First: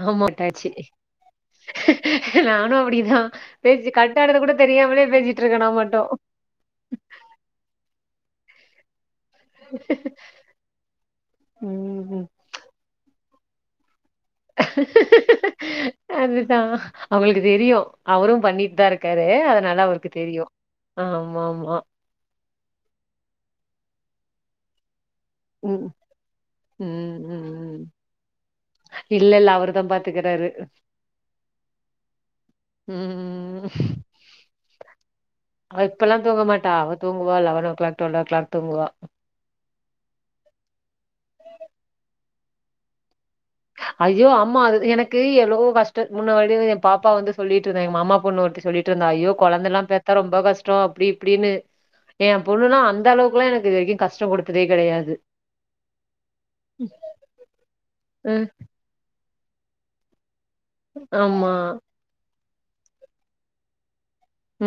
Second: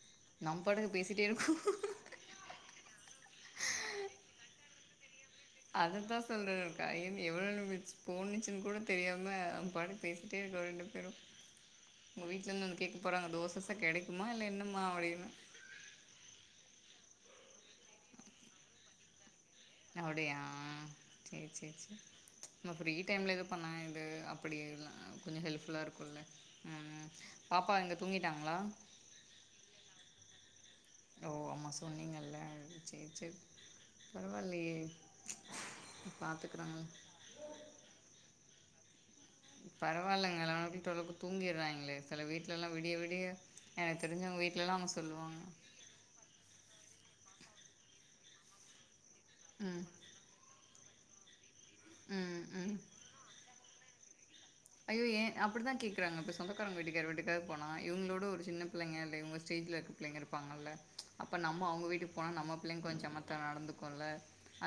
ஆ நம் மோட்டாச்சு பாட்டுக்கு பேசிட்டே இருக்கோ நானு அப்டிதா நேத்து கட்டானது கூட தெரியாமலே பேசிட் அததா சொல்றேன்கா என் எவ்வளவு மிச் போன்னுச்சுன்னு கூட தெரியாம நம் பாட்டுக்கு பேசிட்டே இருக்கோ ரெண்டு பேரு ம் உங்க வீட்லேந்து ஒன்னு கேக் போறாங்க தோசச கெடைக்குமா இல்ல என்ன அதுதா அவங்களுக்கு தெரியு அவரு பண்ணிட்டுதா இருக் காரு அதனால அவருக்கு அப்டியா தெரியு சேரி சேரி ஆமாமா சேரி நம்ம ஃப்ரீ டைம்ல எது பண்ணா இது அப்டியர்லா கொஞ்சொ ம் ஹெல்ப்ஃபுல்லா இருக்குல்ல அ பாப்பா எங்க தூங்கிட்டாங்ளா இல்லல்ல அவருதா பாத்துக்குறாரு ஓ ஆமா சொன்னீங்கல்ல அது சர் சர் ம் பரவால்லையே பாத்துக்குறாங்கள தூங்வா eleven o'clock twelve o'clock தூங்குவா பரவால்லங்க நம்ம வீட்டுல ஓரளவுக்கு தூங்கியறாங்களே சில வீட்டுலல்லா விடிய விடிய எனக்கு ஐயோ தெரிஞ்சவங்க ஆமா அது வீட்டிலலாம் அவங்க எனக்கு சொல்லுவாங்க எவ்ளோவோ வஷ் ட் முன்னாடி எ பாப்பா வந்து சொல்லிட்டுருந்தா எங் மாமா பொண்ணு ஒருத்தி சொல்லிட்ருந்தா ஐயோ கொழந்தெல்லா ம் பெக் பெ ரொம்ப கஷ்டோ அப்டி இப்டினு எ ம் ம் பொண்ணுனா அந்த அளவுக்குல்லா எனக்கு இதுவரைக்கி கஷ்டொ குடுத் ஐயோ ஏ அப்டிதா கேக்குறாங்க இப்ப சொந்தக்காரங்க வீட்டுக்கு யார் வீட்டுக்கா போனா இவங்களோட ஒரு ம். சின்ன பிள்ளைங்க அப்டிங்கும்போ ஸ்டேஜ்ல இருக்க பிள்ளைங்க இருப்பாங்கல அப்ப ஆமா. நம்ம அவங்க வீட்டு போனா நம்ம பிள்ளைங்க கொஞ் சமத்தா நடந்துக்குல்ல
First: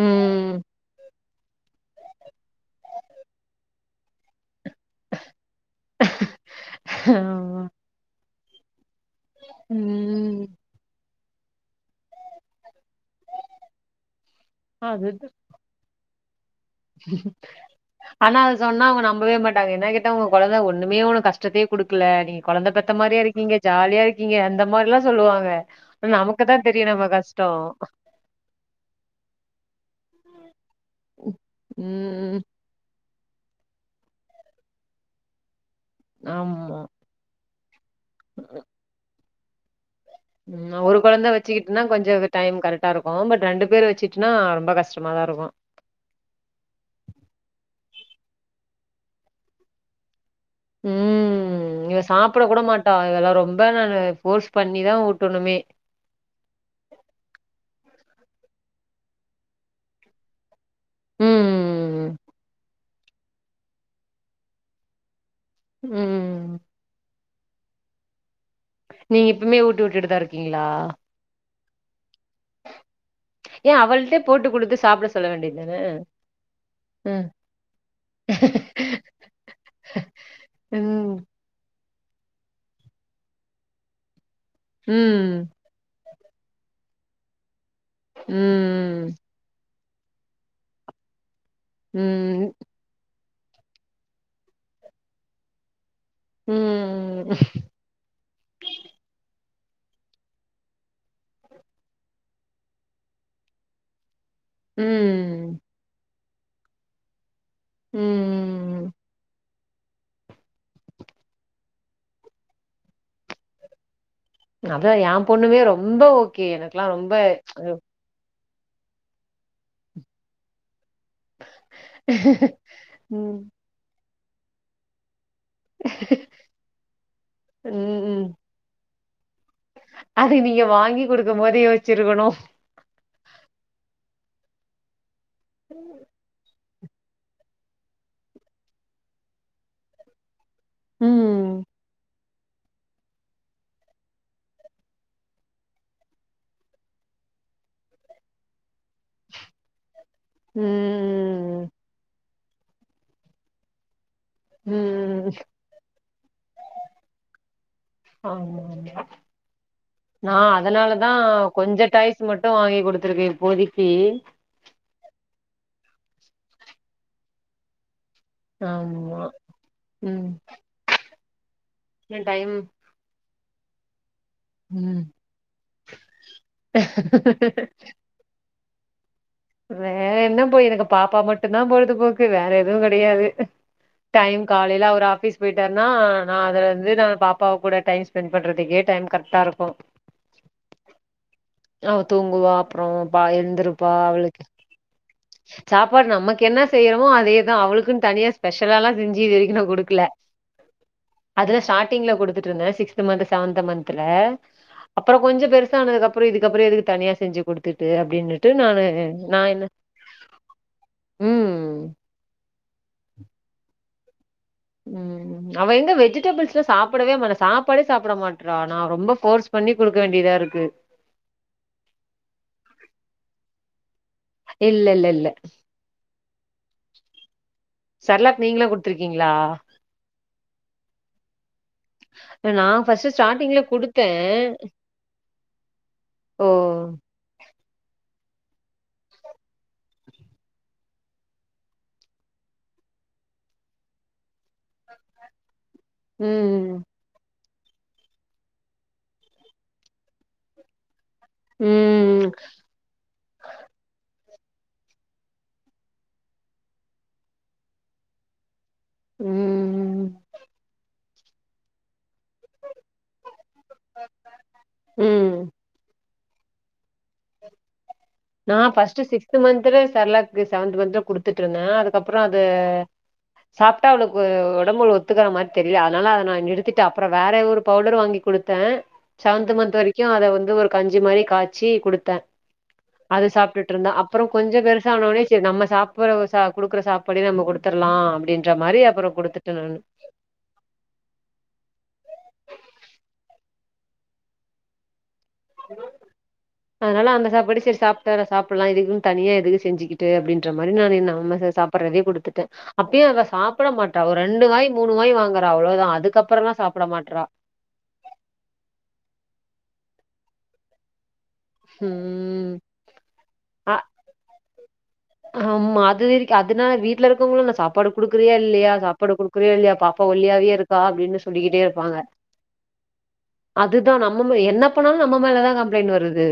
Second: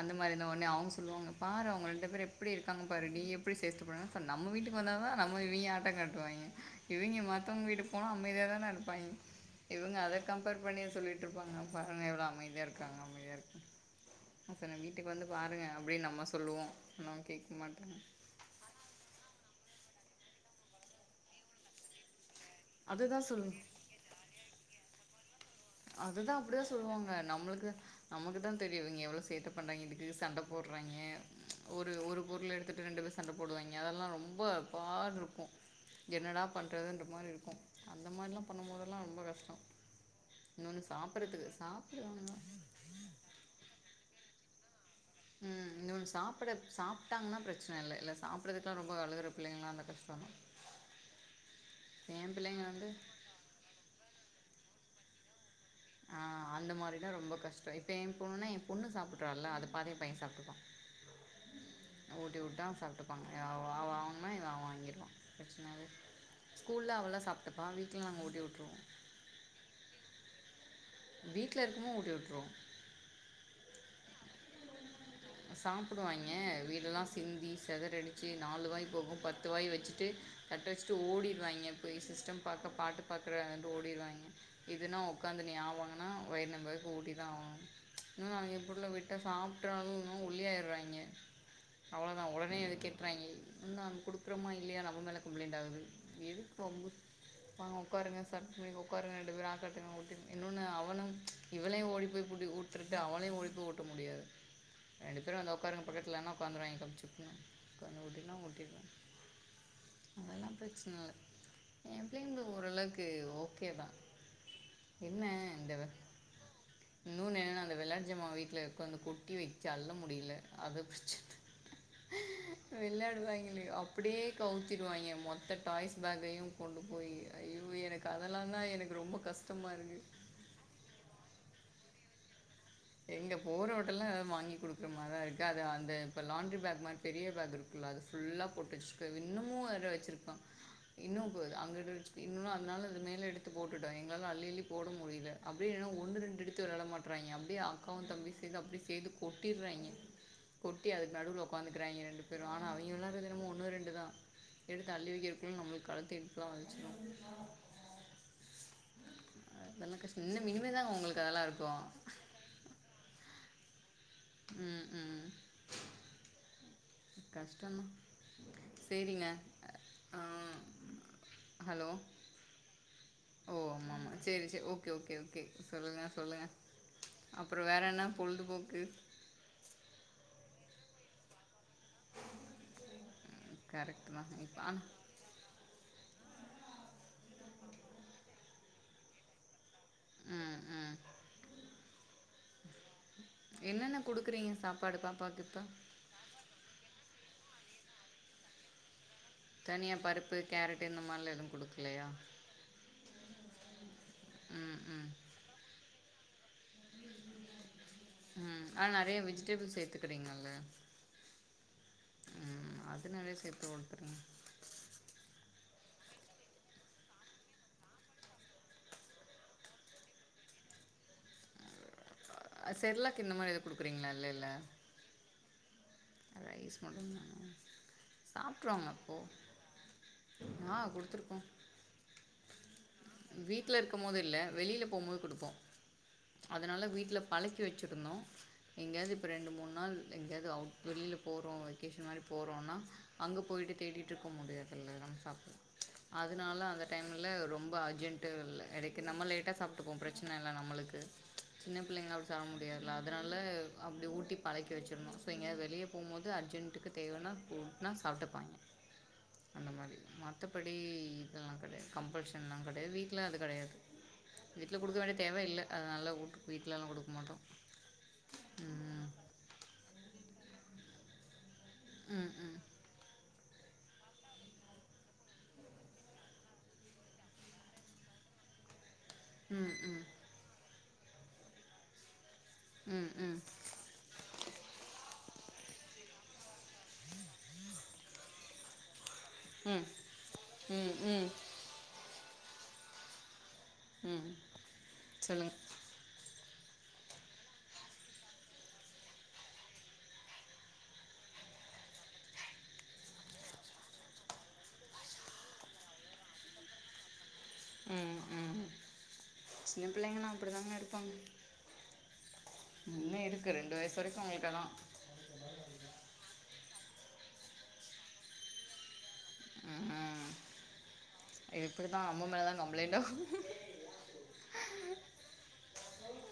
அந்த மாரிதா ஒடனே அவங்க சொல்லுவாங்க பார அவங்க ரெண்டு பேர் எப்டி இருக்காங்கன் பாரு நீ எப்டி சேட்ட பண்ற அப்ப நம்ம வீட்டுக் கு வந்தாதா நம்ம இவிங்க ஆட்டோ காட்டுவாங்கே இவிங்க ஆமா. மத்தவங்க வீட்டு போனா அமைதியா தானே இருப்பாய்ங்கே இவங்க அத ம். கம்பேர் பண்ணிய சொல்லிட்டுருப்பாங்க கொழந்த எவ்ளோ அமைதியா இருக்காங்க அமைதியா இருக்கா நா சொன்ன வீட்டுக்கு வந்து அதுதான். பாருங்க அப்டின்னு நம்ம சொல்லுவோ ஆனா கேக்க மாட்டாங்க ஆனா அது சொன்னா அவங்க நம்பவே மாட்டாங்க என்ன கேட்ட ஒங்க கொழந்த ஒன்னுமே ஒனக் கஷ்டத்தையே குடுக் குல நீங்க கொழந்த பெத்த அதுதா மாரியா சொல்லுங்க இருக்கீங்க ஜாலியா இருக்கீங்க அந்த மாரில்லா சொல்லுவாங்க ஆனா அதுதா நமக்கு அப்டிதா தான் தெரியும் நம்ம சொல்லுவாங்க கஷ்டம். நம்மளுக்கு நமக்குதா தெரியு இவிங்க எவ்ளோ சேட்ட பண்றாங்க இதுக்கு சண்ட போடுறாங்கே ஒரு ஒரு ம். பொருள எடுத்துட்டு ரெண்டு பேர் ச சண்ட போடுவாங்கே அதெல்லா ரொம்ப அப்பான் ருக்கு என்னடா ஆமா. பண்றதுன்ருக் அந்த மாரி இருக்கு அந்த மாரில்லா பண்ணும்போதெல்லா ரொம்ப கஷ்டோ ம் இன்னொன்னு ஒரு கொழந்த சாப்புட்றதுக்கு வச்சுக்கிட்டுன்னா கொஞ்சொ க சாப்புடுவாங்க டைம் கரெக் டாருக்கு பட் ரெண்டு பேர் வச்சுட்டுன்னா ரொம்ப கஷ்டமாதா இருக்கு இன்னோன் சாப்புட சாப்ட்டாங்கன்னா பிரச்சன இல்ல இல்ல சாப்புறதுக்குலா ரொம்ப அழுகுற பிள்ளைங்களா இருந்தா கஷ்டோந்தா ம் இவ ஏ சாப்ட கூட பிள்ளைங்க வந்து மாட்டா இவெளா ரொம்ப நானு ஃபோர்ஸ் பண்ணிதா ஊட்டணுமே ஆ அந்த மாரினா ரொம்ப கஷ்டொ இப்போ என் பொண்ணு எ பொண்ணு சாப்புடுறால அத பாதே எ பைய சாப்ட்டுக்வா ம் ஊட்டி வுட்டா அவ சாப்ட்டுப்பாங்க ஏ வ வாங்குனா இவ வாங்கிருவா பிரச்சன அது ம் ஸ்கூல்ல அவளா சாப்ட்டுப்பா வீட்ல நாங்க ஊட்டி வுட்ருவோ நீங்க இப்பமே ஊட்டி விட்டுட்டுதா இருக்கீங்களா வீட்ல இருக்குமோ ஊட்டி வுட்றோ ஏ அவள்ட்டே போட்டு குடுத்து சாப்ட சொல்ல வேண்டியதான சாப்டுவாய்ங்க வீடெல்லா ம் சிந்தி செதறடி ச்சி நாலு வாய்ப் போகு பத்து வாய் வெச்சிட்டு தட்ட வெச்ட்டு ம் ஓடிடுவாய்ங்கப் போய் சிஸ்டம் பாக்க பாட்டுப் பாக்ரேன்டு ஓடிருவாய்ங்க இதுனா ஒக்காந்து ம் நீ ஆ வாங்கனா வயிர் நம்ப ஊட்டிதா ஆவுனு இன்னு நா எப்புல்லா விட் ம் ட்ட சாப்ட்ராலு வுனு ஒல்லியாயிர்றாய்ங்க அவ்ளோதா ம் ஒடனே அதுக் கெட்றாய்ங்கே என்னான் குடுக்றோமா இல்லியா நம்ம மேலே கம்ப்ளைண்ட்டாவுது எதுக்க வம்பு ம் வாங்க ஒக் வுக்காருங்க சட்ருங்க வுக்காருங்க ரெண்டு பேரு ஆ காட்டுங்க ஊட்டிர் இன்னோனு அவனுங் இவளே ஓடி போய் புடி ஊட் டிருட்டு அவளையு ஓடி போய் ஊட்ட முடியாது ரெண்டு பேரு வந்து ம் ஒக்காருங்க பக்கத்லனா ஒக்காந்துருவாய்ங்க கப்சுப்னு கன்னுவுட்டிர்னா ஊட்டிர்வே ம் அதெல்லாம் பிரச்சனல்ல எம் பிளைங்ளுக் ஒரளவுக்கு ஓகேதா அதா எம் பொண்ணுமே ரொம்ப ஓகே எனக்லா ரொம்ப விளையாட்டு ஞ்சமா வீட்ல இருக்கு அந்த கொட்டி வெச்சு அல்ல முடில அதுப் பிரச்ச ம். விளாடுவாய்ங்கலி அப்புடியே கவுத்திடுவாய்ங்க மொத்தட் டாய்ஸ் பேகையு கொண்டு போயி ஐயோ எனக்கு ம். அதலாந்தா எனக்கு ரொம்ப கஷ்டமா இருகு அதுகு நீங்க வாங்கி குடுக்கும் போது யோச்சுருகணு எங்க போறோட்டலாம் வாங்கி் குடுக்ற மார்தா இருக்கு அது அந்த இப்ப லாண்ட்ரி பேக் மாரி பெரிய பேக் இருக்குல்ல அது ஃபுல்லா போட்டு வெச்சிருக்கு இன்னமு வேற வெச்சிருக்கா இன்னு போ ம். அங்கட வெச்சு இன்னு அதனால அது மேல எடுத்து போட்டுட்டோ எங்ளால அள்ளி அள்ளி போட முடில அப்டியே என்னனா ஒன்னு ரெண்டு எடுத்து விளாட மாட்றாய்ங்க அப் டே அக்காவு தம்பியு சேந்து அப்டி சேந்து கொட்டிர்றாய்ங்க கொட்டி அதுக்கு நடுவுல ஒக் ம். உக்காந்துக்றாய்ங்க ரெண்டு பேரு ஆன அவிங்க விளார்றது எனமோ ஒன்னு ரெண்டுதா எடுத்து அள்ளி ம். வெக்கிறக்குள்ள நம்ளுக் கழுத்து இடுப்லா வலிச்சிடு ஆமா ஆமா அதெல்லாம் கஷ்டம் நா இன்னும் இனிமேல் தான் அதனாலதா உங்களுக்கு அதெல்லாம் இருக்கும் கொஞ்சோ டாய்ஸ் ஸ் மட்டு வாங்கி குடுத்துருக்க இப்போதிக்கி ம் ம் கஷ்டந்தா ஆமா. சேரிங்க அ ஆ ம். ஹலோ இன்னும் டைம் ஓ ஆமா ஆமா சேரி சே ஓகே ம். ஓகே ஓகே சொல்லுங்க சொல்லுங்க அப்றோ வேற என்ன பொழுதுபோக்கு வேற என்ன போய் எனக்கு பாப்பா மட்டுந்தா பொழுது போக் கு வேற எதுவு கெடையாது கரெக்ட் தான் டைம் இப்போ காலைல ஆனால் அவுரு ஆஃபிஸ் போயிட்டார்னா நா அதுலந்து நா பாப்பாவ கூட டைம் ஸ்பெண்ட் பண்றதுக்கே டைம் கர்ட்டா இருக்கு ம் ம் அவ தூங்குவா அப்றோ என்னென்ன குடுக்றீங்க சாப்பாடு பாப்பாக்குத் சாப்பாடு நமக்கு என்ன செய்யறமோ அதேதா அவுளுக்குன் தனியா ஸ்பெஷலாலா செஞ்சி இது வரிக் கி நா குடுக்ல தனியாக பருப்பு கேரட் இந்த மாதிரிலாம் எதுவும் அதுலா கொடுக்கலையா ஸ்டார்டிங்ல குடுத்துட் ட்ருந்தே சிக்ஸ்த்து மந்த்து செவந்த்து மந்த்துல ம் ம் அப்பறோ கொஞ்ச பெருசானதுக்கப்பறோ இதுக்கப்பறோ எதுக்குத் தனியா செஞ்சு குடுத்துட்டு அப்டினுட்டு நானு நா என்ன டேபிள் சேத்துகிறீங்கல்ல ம் ம் அது நெறைய சேத்து ஒட்த்துருங்க ம் அவெ எங்க வெஜிடெபிள்ஸுல சாப்படவே மாடா சாப்பாடே சாப்ட மாட்ரா நா ரொம்ப ஃபோர்ஸ் பண்ணி குடுக்க வேண்டியதாருக்கு அ செர்லாக்கு இந்த மாரி எதாக் குடுக்குறீங்ளா இல்லே இல்ல இல்ல இல்ல இல்ல ரைஸ் மட்டு தானா செர்லாக் நீங்களா சாப்ட்ருவாங்க அப்போ குடுத்துருக்கீங்களா ஆ கொடுத்துருக்கோ நா ஃபர்ஸ்ட் ஸ்டா வீட்டில் இருக்கும் போது இல்ல வெளியில போகும் போது கொடுப்போ ஓ அதனால வீட்டில பழக்கி வச்சிருந்தோ எங்கயாவது இப்போ ரெண்டு மூணு நாள் எங்கயாவது அவுட் வெளியில் போகிறோ வெக்கேஷன் மாதிரி போறோன்னா அங்க போயிட்டு தேடிட்டு இருக்க முடியாதுல நம் ஷாப் அதனால ம் அந்த டைம்ல ரொம்ப அர்ஜென்ட்டுல்ல எடைக்கு நம்ம லேட்டா சாப்ட்டுப்போ பிரச்சன இல்ல நம்மளுக்கு சின்ன பிள்ளைங்க அப்டி ம் சாப்ட மு யாதுல்ல அதனாலா அப்டி ஊட்டி பழக்கி வச்சிருந்தோ ஸோ எங்கயாது வெளிய போம்போது அர்ஜெண்ட்டுக்கு தேவன்னா ஃபுட் ன்னா சாப்ட்டுப்பாய்ங் அந்த மாரி ம் மத்தப்படி இதல்லா கெடையாது கம்பல்ஷன் வீட்ல அது கெடையாது வீட்ல குடுக்க ம் வேண்டிய ம் தேவ இல்ல அதனால ஊட் வீட்லலா குடுக்க மாட்டோ நா ஃபர்ஸ்ட்டு சிக்ஸ்த் மந்த்துல சரலாக்கு செவன்த் மந்த்துல குடுத்துட்டு இருந்த அதுக்கப்றோ ம் அது ம் சாப்ட்டா அவளுக்கு அது ஒடம்புல ஒத்துக்ற மாரி தெரில அதனால அத நா நிறுத்திட்ட அப்றோ வேற ஒரு பவுடர் வாங்கி குடு த்த செவன்த் ம் மந்த் வரைக்கு ம் அத வந்து ஒரு கஞ்சி மாரி காச்சி குடுத்த ம் அது ம் சாப்ட்ட்டு இருந்தா அப்றோ கொஞ்சோ பெருசான வொன்னே சரி நம்ம சாப் பற சாப் குடுக்குற சாப்பாடே நம்ம குடுத்துர்லா அப்டின்ற மாரி அப்பறோ குடுத்துட்ட நானு ம் ம் ம் சொல்லுங்க ஹலோ அதனால அந்த சாப்பாடே சேரி சாப்ட்டற சாப்புல்லா இதுக்குன்னு தனியா எதுக்கு செஞ்சிக்கிட்டு அப்டின்ற மாரி நானு நம்ம ச சாப் அப்பற அதே குடுத்துட்ட அப்பயு அவ சாப்டமாட்டா ஒரு ரெண்டு வாய் மூணு வாய் வாங்குறா அவ்ளோ தா அதுக்கப்றல்லா சாப்ட மாட்றா ம் ம் சின்ன பிள்ளைங்ல்லா அப்டிதாங்க இருப்பாங்க ம் இன்னோ இருக்கு அ ரெண்டு வயசு வரைக்கு உங்களுக்கு அதா ஆமா அது வரைக்கு அதுனால வீட்ல இருக்கவங்களு இன்ன சாப்பாடு குடுக்குறியா இல்லயா சா ப்பாடு குடுக்றியா இல்லயா பாப்பா ம் ஒல்லியாவே இருக்கா அப்டின்னு சொல்லிக்கிட்டே இது இப்படி இருப்பாங்க தான் அம்மா மேலே தான் கம்ப்ளைண்ட் ஆகும் அதுதா நம்ம மே என்ன பண்ணாலு நம்ம மேலதா கம்ப்ளைண்ட் வருது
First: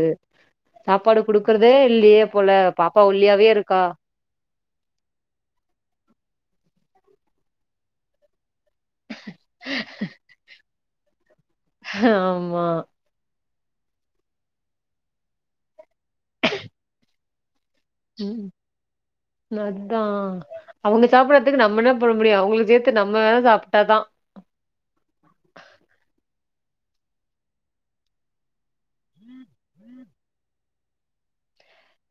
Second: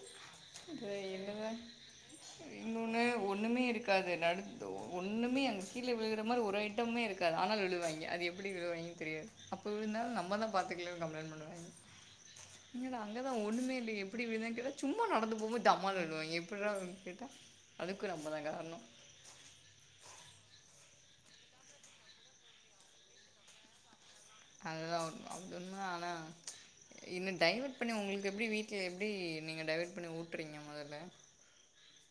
இது சாப்பாடு என்னங்க குடுக்குறதே இல்லையே போல பாப்பா இன்னொன்னு ஒல்லியாவே ஒன்னுமே இருக்கா இருக்காது நடு ஒன்னுமே அங்க கீழ விழுகுற மாரி ஒரு ஐட்டமுமே இருக்காது ஆனாலு விழுவாங்க அது எ ப்டி விழுவாய்ங்க தெரியாது அப்ப விழுந்தாலு நம்ம தா பாத்துக்கலன்னு கம்ப்ளைண்ட் பண்ணுவாங்க ஆமா அங்கதா ஒன்னுமே இல்லயே எப்டி விழுந்தங் கேட்டா சும்மா நடந்து போம் போது டமால்னு விழுவாய்ங்க எப்புறா விழு கேட்டா அதுக்கு நம்ப தா காரணோ நத்தா அவுங்க சாப்டாததுக்கு நம்ம என்ன பண்ண முடியு அவுங்ளுக்கு சேத்து நம்ம வேணா சாப்ட்டாதா அதுதா உண்ம அவ சொன்னா ஆனா என்ன டைவர்ட் பண்ணி உங்களுக்கு எப்டி வீ ட்ல எப்டி நீங்க டைவர்ட் பண்ணி ஊட்றீங்க மொதல்ல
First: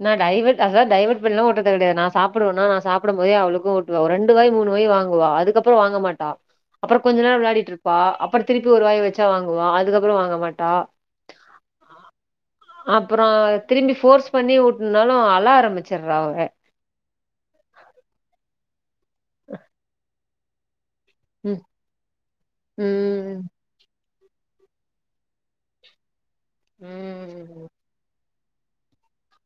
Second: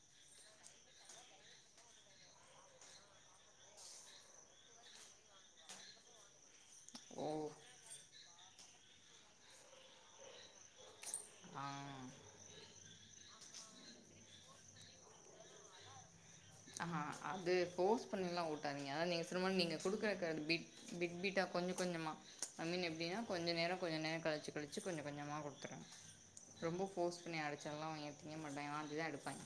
நா டைவர்ட் அதா டைவர்ட் பண்ணில்லா ஊட்றது கெடையாது நா சாப்டுவனா நா சாப்டும் போதே அவளுக்கு ஊட் ஒரு ரெண்டு வாய் மூணு வாய் வாங்குவா அதுக்கப்றோ வாங்க மாட்டா அப்றோ கொஞ்ச ஓ நேர விளாடிட்டு இருப்பா அப்றோ திருப்பி ஒரு வாய் வெச்சா வாங்குவா அதுக்கப்றோ வாங்க மாட்டா அ அப்பறோ திரும்பி ஃபோர்ஸ் பண்ணி ஊட்டுனாலு அழ ஆரம்பிச்சிறா அவ அஹா அது ஃபோர்ஸ் பண்ணிலா ஊட்டாதீங்க அதா நீங்க சொன்னமாரி நீங்க குடுக்கற அந்த பிட் பிட் பிட் டா ம் கொஞ்ச கொஞ்சமா ஐ மீன் எப்டின்னா ம் கொஞ்ச நேர கொஞ்ச நேர கழிச்சி கழச்சி கொஞ்ச கொஞ்சமா குடுத்துருங்க ரொம்ப ஃபோர்ஸ் பண்ணி ம் அடிச்சல்லா அவைங்க திங்க மாட்டாய்ங்க வாந்தி தா எடுப்பாய்ங்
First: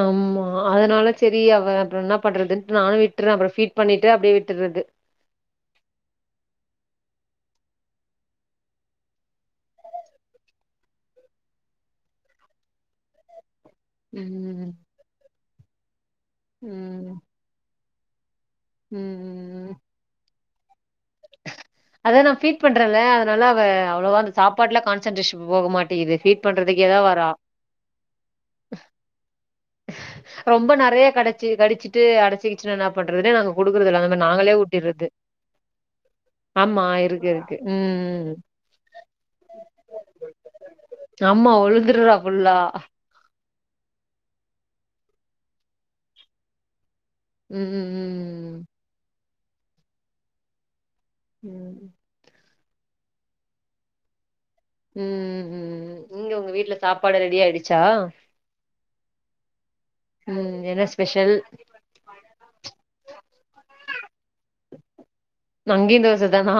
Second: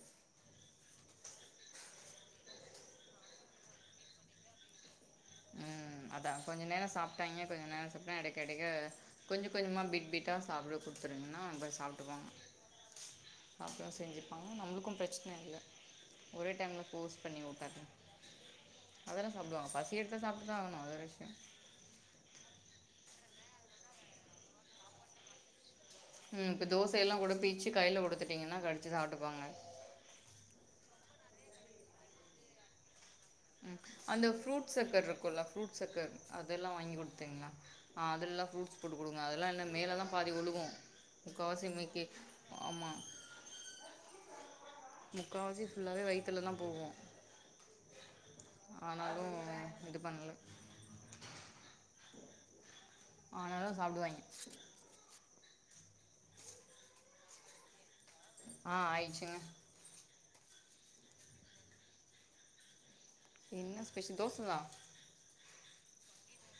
ஆம்மா அதனால செரி அவ அப்றோ இனா பண்றதுன்ட்டு நானு விட்டுற அப்றோ ஃபீட் பண்ணிட்டு அப்டியே விட்டுறது ம் அதா கொஞ்ச நேரோ சாப்ட்டாய்ங்க கொஞ்ச நேரோ சாப்ட்டா அடைக்க அடைக்க கொஞ்ச கொஞ்சமா பிட் பிட்டா சாப்ட குடுத்துருங்கனா அப்டே சாப்ட்டுகுவாங்க சாப்டவு செஞ்சிப்பாங்க ம் நம்ளுக்கு பிரச்சன இல்ல ஒரே டைம்ல ஃபோர்ஸ் ம் பண்ணி ஊட்டாத ம் அதெல்லா சாப்டுவாங்க பசி பசி எடுத்தா சாப்ட்டு தா ஆவுனு அது வேற விஷ்யோ அதா நா ஃபீட் பண்றல அதனால அவ அவ்ளவா அந்த சாப்பாட்ல கான்சன்ட்ரேஷன் போக மாட் இது ஃபீட் பண்றதுக்கே தா வரா ச்சு கையில குடுத்துட்டீங்னா கடிச்சி சாப்ட்டுவாங்க ரொம்ப நிறைய கடைச்சி கடிச்சிட்டு அடச்சிகிச்சினா எனாப் ம் அந்த ஃப்ரூட் சக்கர் இருக்குல்லா ஃப்ரூட் சக்கர் அதெல்லா ஆமா வாங்கி இருக்கு, ஆ. குடுத்தீங்ளா இருக்கு. ஆ ம். அதெலல்லா ஃப்ரூட்ஸ் போட்டு குடுங்க அதெல்லா இல்ல மேல தா பாதி ஒழுகு முக்கா ஆமா வாசி இமைக்கி உழுந்துர்றா ஃபுல்லா. ஆமா முக்காவாசி ஃபுல்லாவே வயித்துல தா போவு ம் ம் ம்ம் ஆனாலும் இது பண்ல ம் ஆனாலு சாப்புடுவாங்கே ம் ம்ம்ம் எங்க உங்க வீட்ல சாப்பாடு ரெடி ஆயிடிச்சா ஆ ஆயிட்சிங்க ம் என்ன ஸ்பெஷல் என்ன ஸ்பெஷல் தோச தா அங்கயு தோச தானா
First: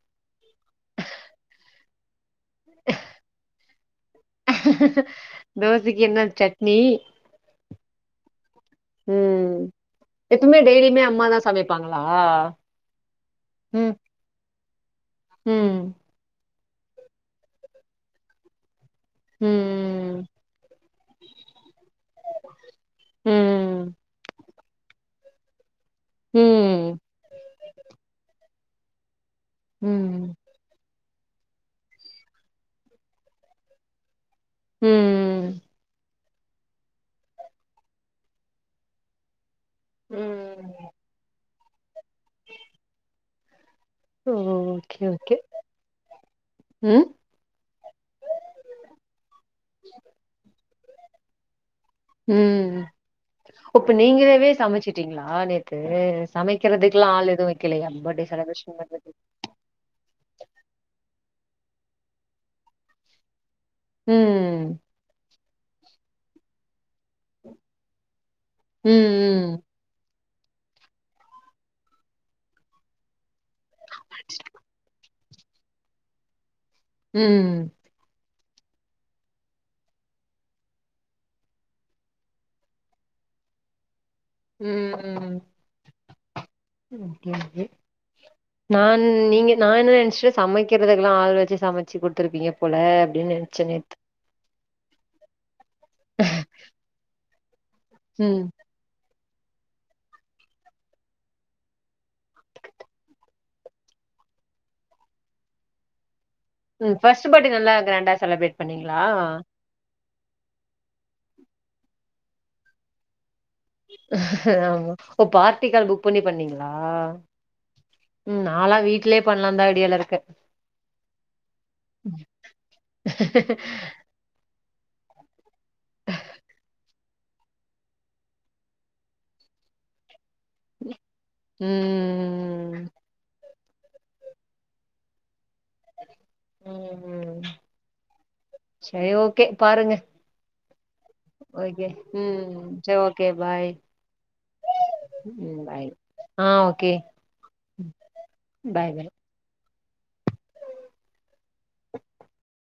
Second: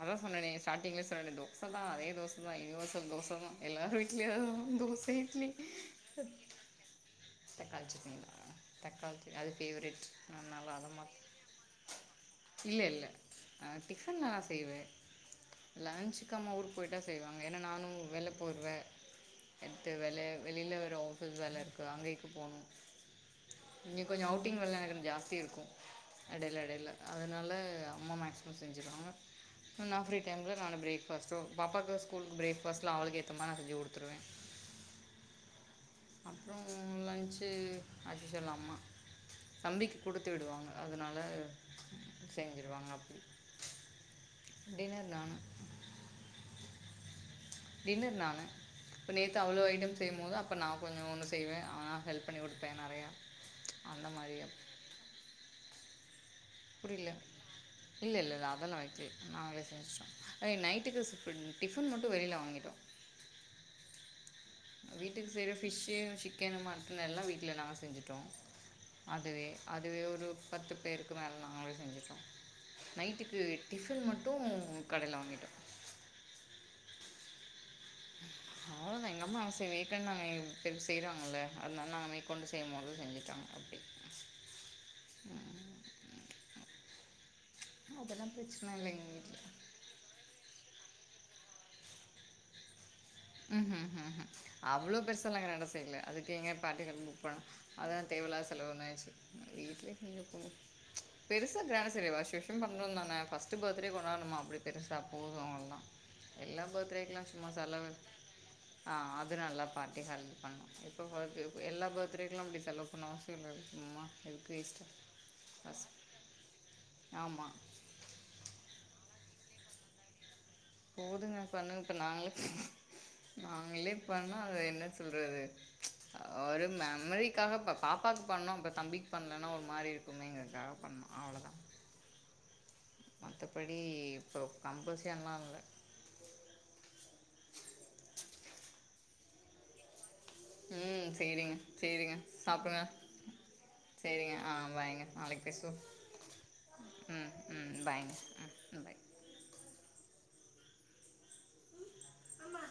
அதான் சொன்னே ஸ்டாடிங் ல சொன்னனே தோச தா அதே தோ ஆமா ன்னோசொல் தேச தா எல்லாரு வீட்லயு தோச இட்லி தோசைக்கு என்ன சட்னி? தக்காளி சட்னி த தக்காளிக் அது ம். ஃபேவரேட் எப்பவுமே அதனால அத டெய்லியுமே மாத் அம்மா தான் சமைப்பாங்களா? இல்லல்ல அ ம். டிஃபன் நா செய்வ ம். லன்ச்சிக் அம்மா ஊரு போயிட்டா செய்வாங்க ஏனா நானு வேல போருவ அத்து வெள ம் வெளியில வேற ஆஃபிஸ் வேல இருக்கு அங்கைக்கு போணு ம் இன்னக் கொஞ்ச அவுட் ட்டிங் வேள எனக்கு ஜாஸ்தி இருக்கு எடைல எடைல ம் அதுனால அம்மா மேக்சிமம் செஞ்சிருவாங்க நா ஃப்ரீ ம் டைம்ல் நா பிரேக்ஃபாஸ்டு பாப்பாக்கு ஸ்கூலு பிரேக்ஃபாஸ்லா அவ்ளுக்கு ஏத்தமாரி அறிஞ்ஜி குடுத்துருவ ம் அப்புரோ லன்ச்சு ஆஸ்விஸ்வல் அம்மா தம்பிக்கி ம் குடுத்து விடுவாங்க அதனால செஞ்சிருவாங்க அப்டி ஓகே டின்னர் நானு ஓகே ம் டின்னர் நானு அப்ப நேத்து அவ்ளோ ஐட்டம் செய்யும்போது அப்ப நா கொஞ்ச ஒன்னு செய்வ ஆ ம் ஒப் மாதிரி நீங்களாவே அப்~ சமச்சிட்டீங்ளா நேத்து புரியல சமைக்கறதுக்குல்லா ஆள் எதுவு வக்கலயா இல்லை படே இல்லை இல்லை செலப்ரேஷன் அதெல்லாம் வைக்கல பண்றதுக் நாங்களே செஞ்சிடோ அ நைட்டுக்கு டிஃபன் மட்டும் வெளில வாங்கிடோ ம் வீட்டுக்கு செய்யற ஃபிஷ் சிக்கனு மட்டன் எல்லா வீட்ல நா செஞ்சிடோ அதுவே ம் அதுவே ஒரு பத்து பேருக்கு மேல நாங்களே செஞ்சுட்டோ நைட்டுக்கு டிஃபன் மட்டு கடையில வாங்கிட்டோ ம் அவ்வளோ தா எங்க அம்மா ஆச வீக்கண்ட் நாங்க செய்றாங்கல்ல அதனால நாங்க மேற்கொண்டு செய்யும் போது செஞ்சுட்டோ அப்டே ம் ஓகே ஓகே அதெல்லாம் பிரச்சனை இல்லை நான் எங்கள் வீட்டில் நீங்க நா என்ன நெனைச்சிட்ட சமைக்கிறதுக்கெல்லா ஆள் வச்சு சமச்சு கொடுத்துருப்பீங்க போல அப்டின்னு நெனைச்சே நேத்து அவ்வளோ பெருசாலா நாங்க இந் நட செய்ல அதுக்கு எங்கயோ பாட்டி க புக் பண்ணோ அதுதா ம் தேவையில்லாசெலவுன் ஆயிச்சு வீட்லே செஞ்சுப்போ பெருசா கிரான்டா செய்ல வர்ஷ வர்ஷ பண்றோ தானே ஃபஸ்ட்டு பர்த்டே கொண்டாடுனோமா அப்டி பெருசா போது அதுல்லா ம் ஃபஸ்ட்டு பர்ட்டே நல்லா கிராண்டா செலப்ரேட் ஆ அது நல்லா பார்ட்டி ஹால் பண்லா இப்ப [unintelligible] எல்லா பர்த்டேக்குலா அப்டி செலவு பண்ணனு அவசிய இல்லல்ல ஆமா ஓ பார்ட்டி ஹால் புக் பண்ணி பண்ணீங்களா ஆமா. ம் நாளா வீட்லே பண்லான் தா ஐடியால இருக்க போதுங்க பண்ணுங்க இப்ப நாங்களா நாங்களே பண்ணா அத என்ன சொல்றது ஒரு மெமரிக்காக இப்ப பாப்பாக்கு பண்ணோ இப்ப தம்பிக்கு பண்லன்னா ஒரு மாரி இருக்குமேங்கறக்காக பண்ணோ அவ்வளதா ம் ம் ம் மத்தபடி இப்போ கம்பல்சியன்லா இல்ல ம் சேரி ஓகே பாருங்க ம் சேரிங்க ஓகே சேரிங்க ம் சாப்புடுங்க சரி ஓகே பாய் சேரிங்க ஆ வைங்க நாளைக்கு ம் பேசுவோ பாய் ஆ ஓகே ம் ம் பாய்ங்க ம் ம் பாய் அம்மா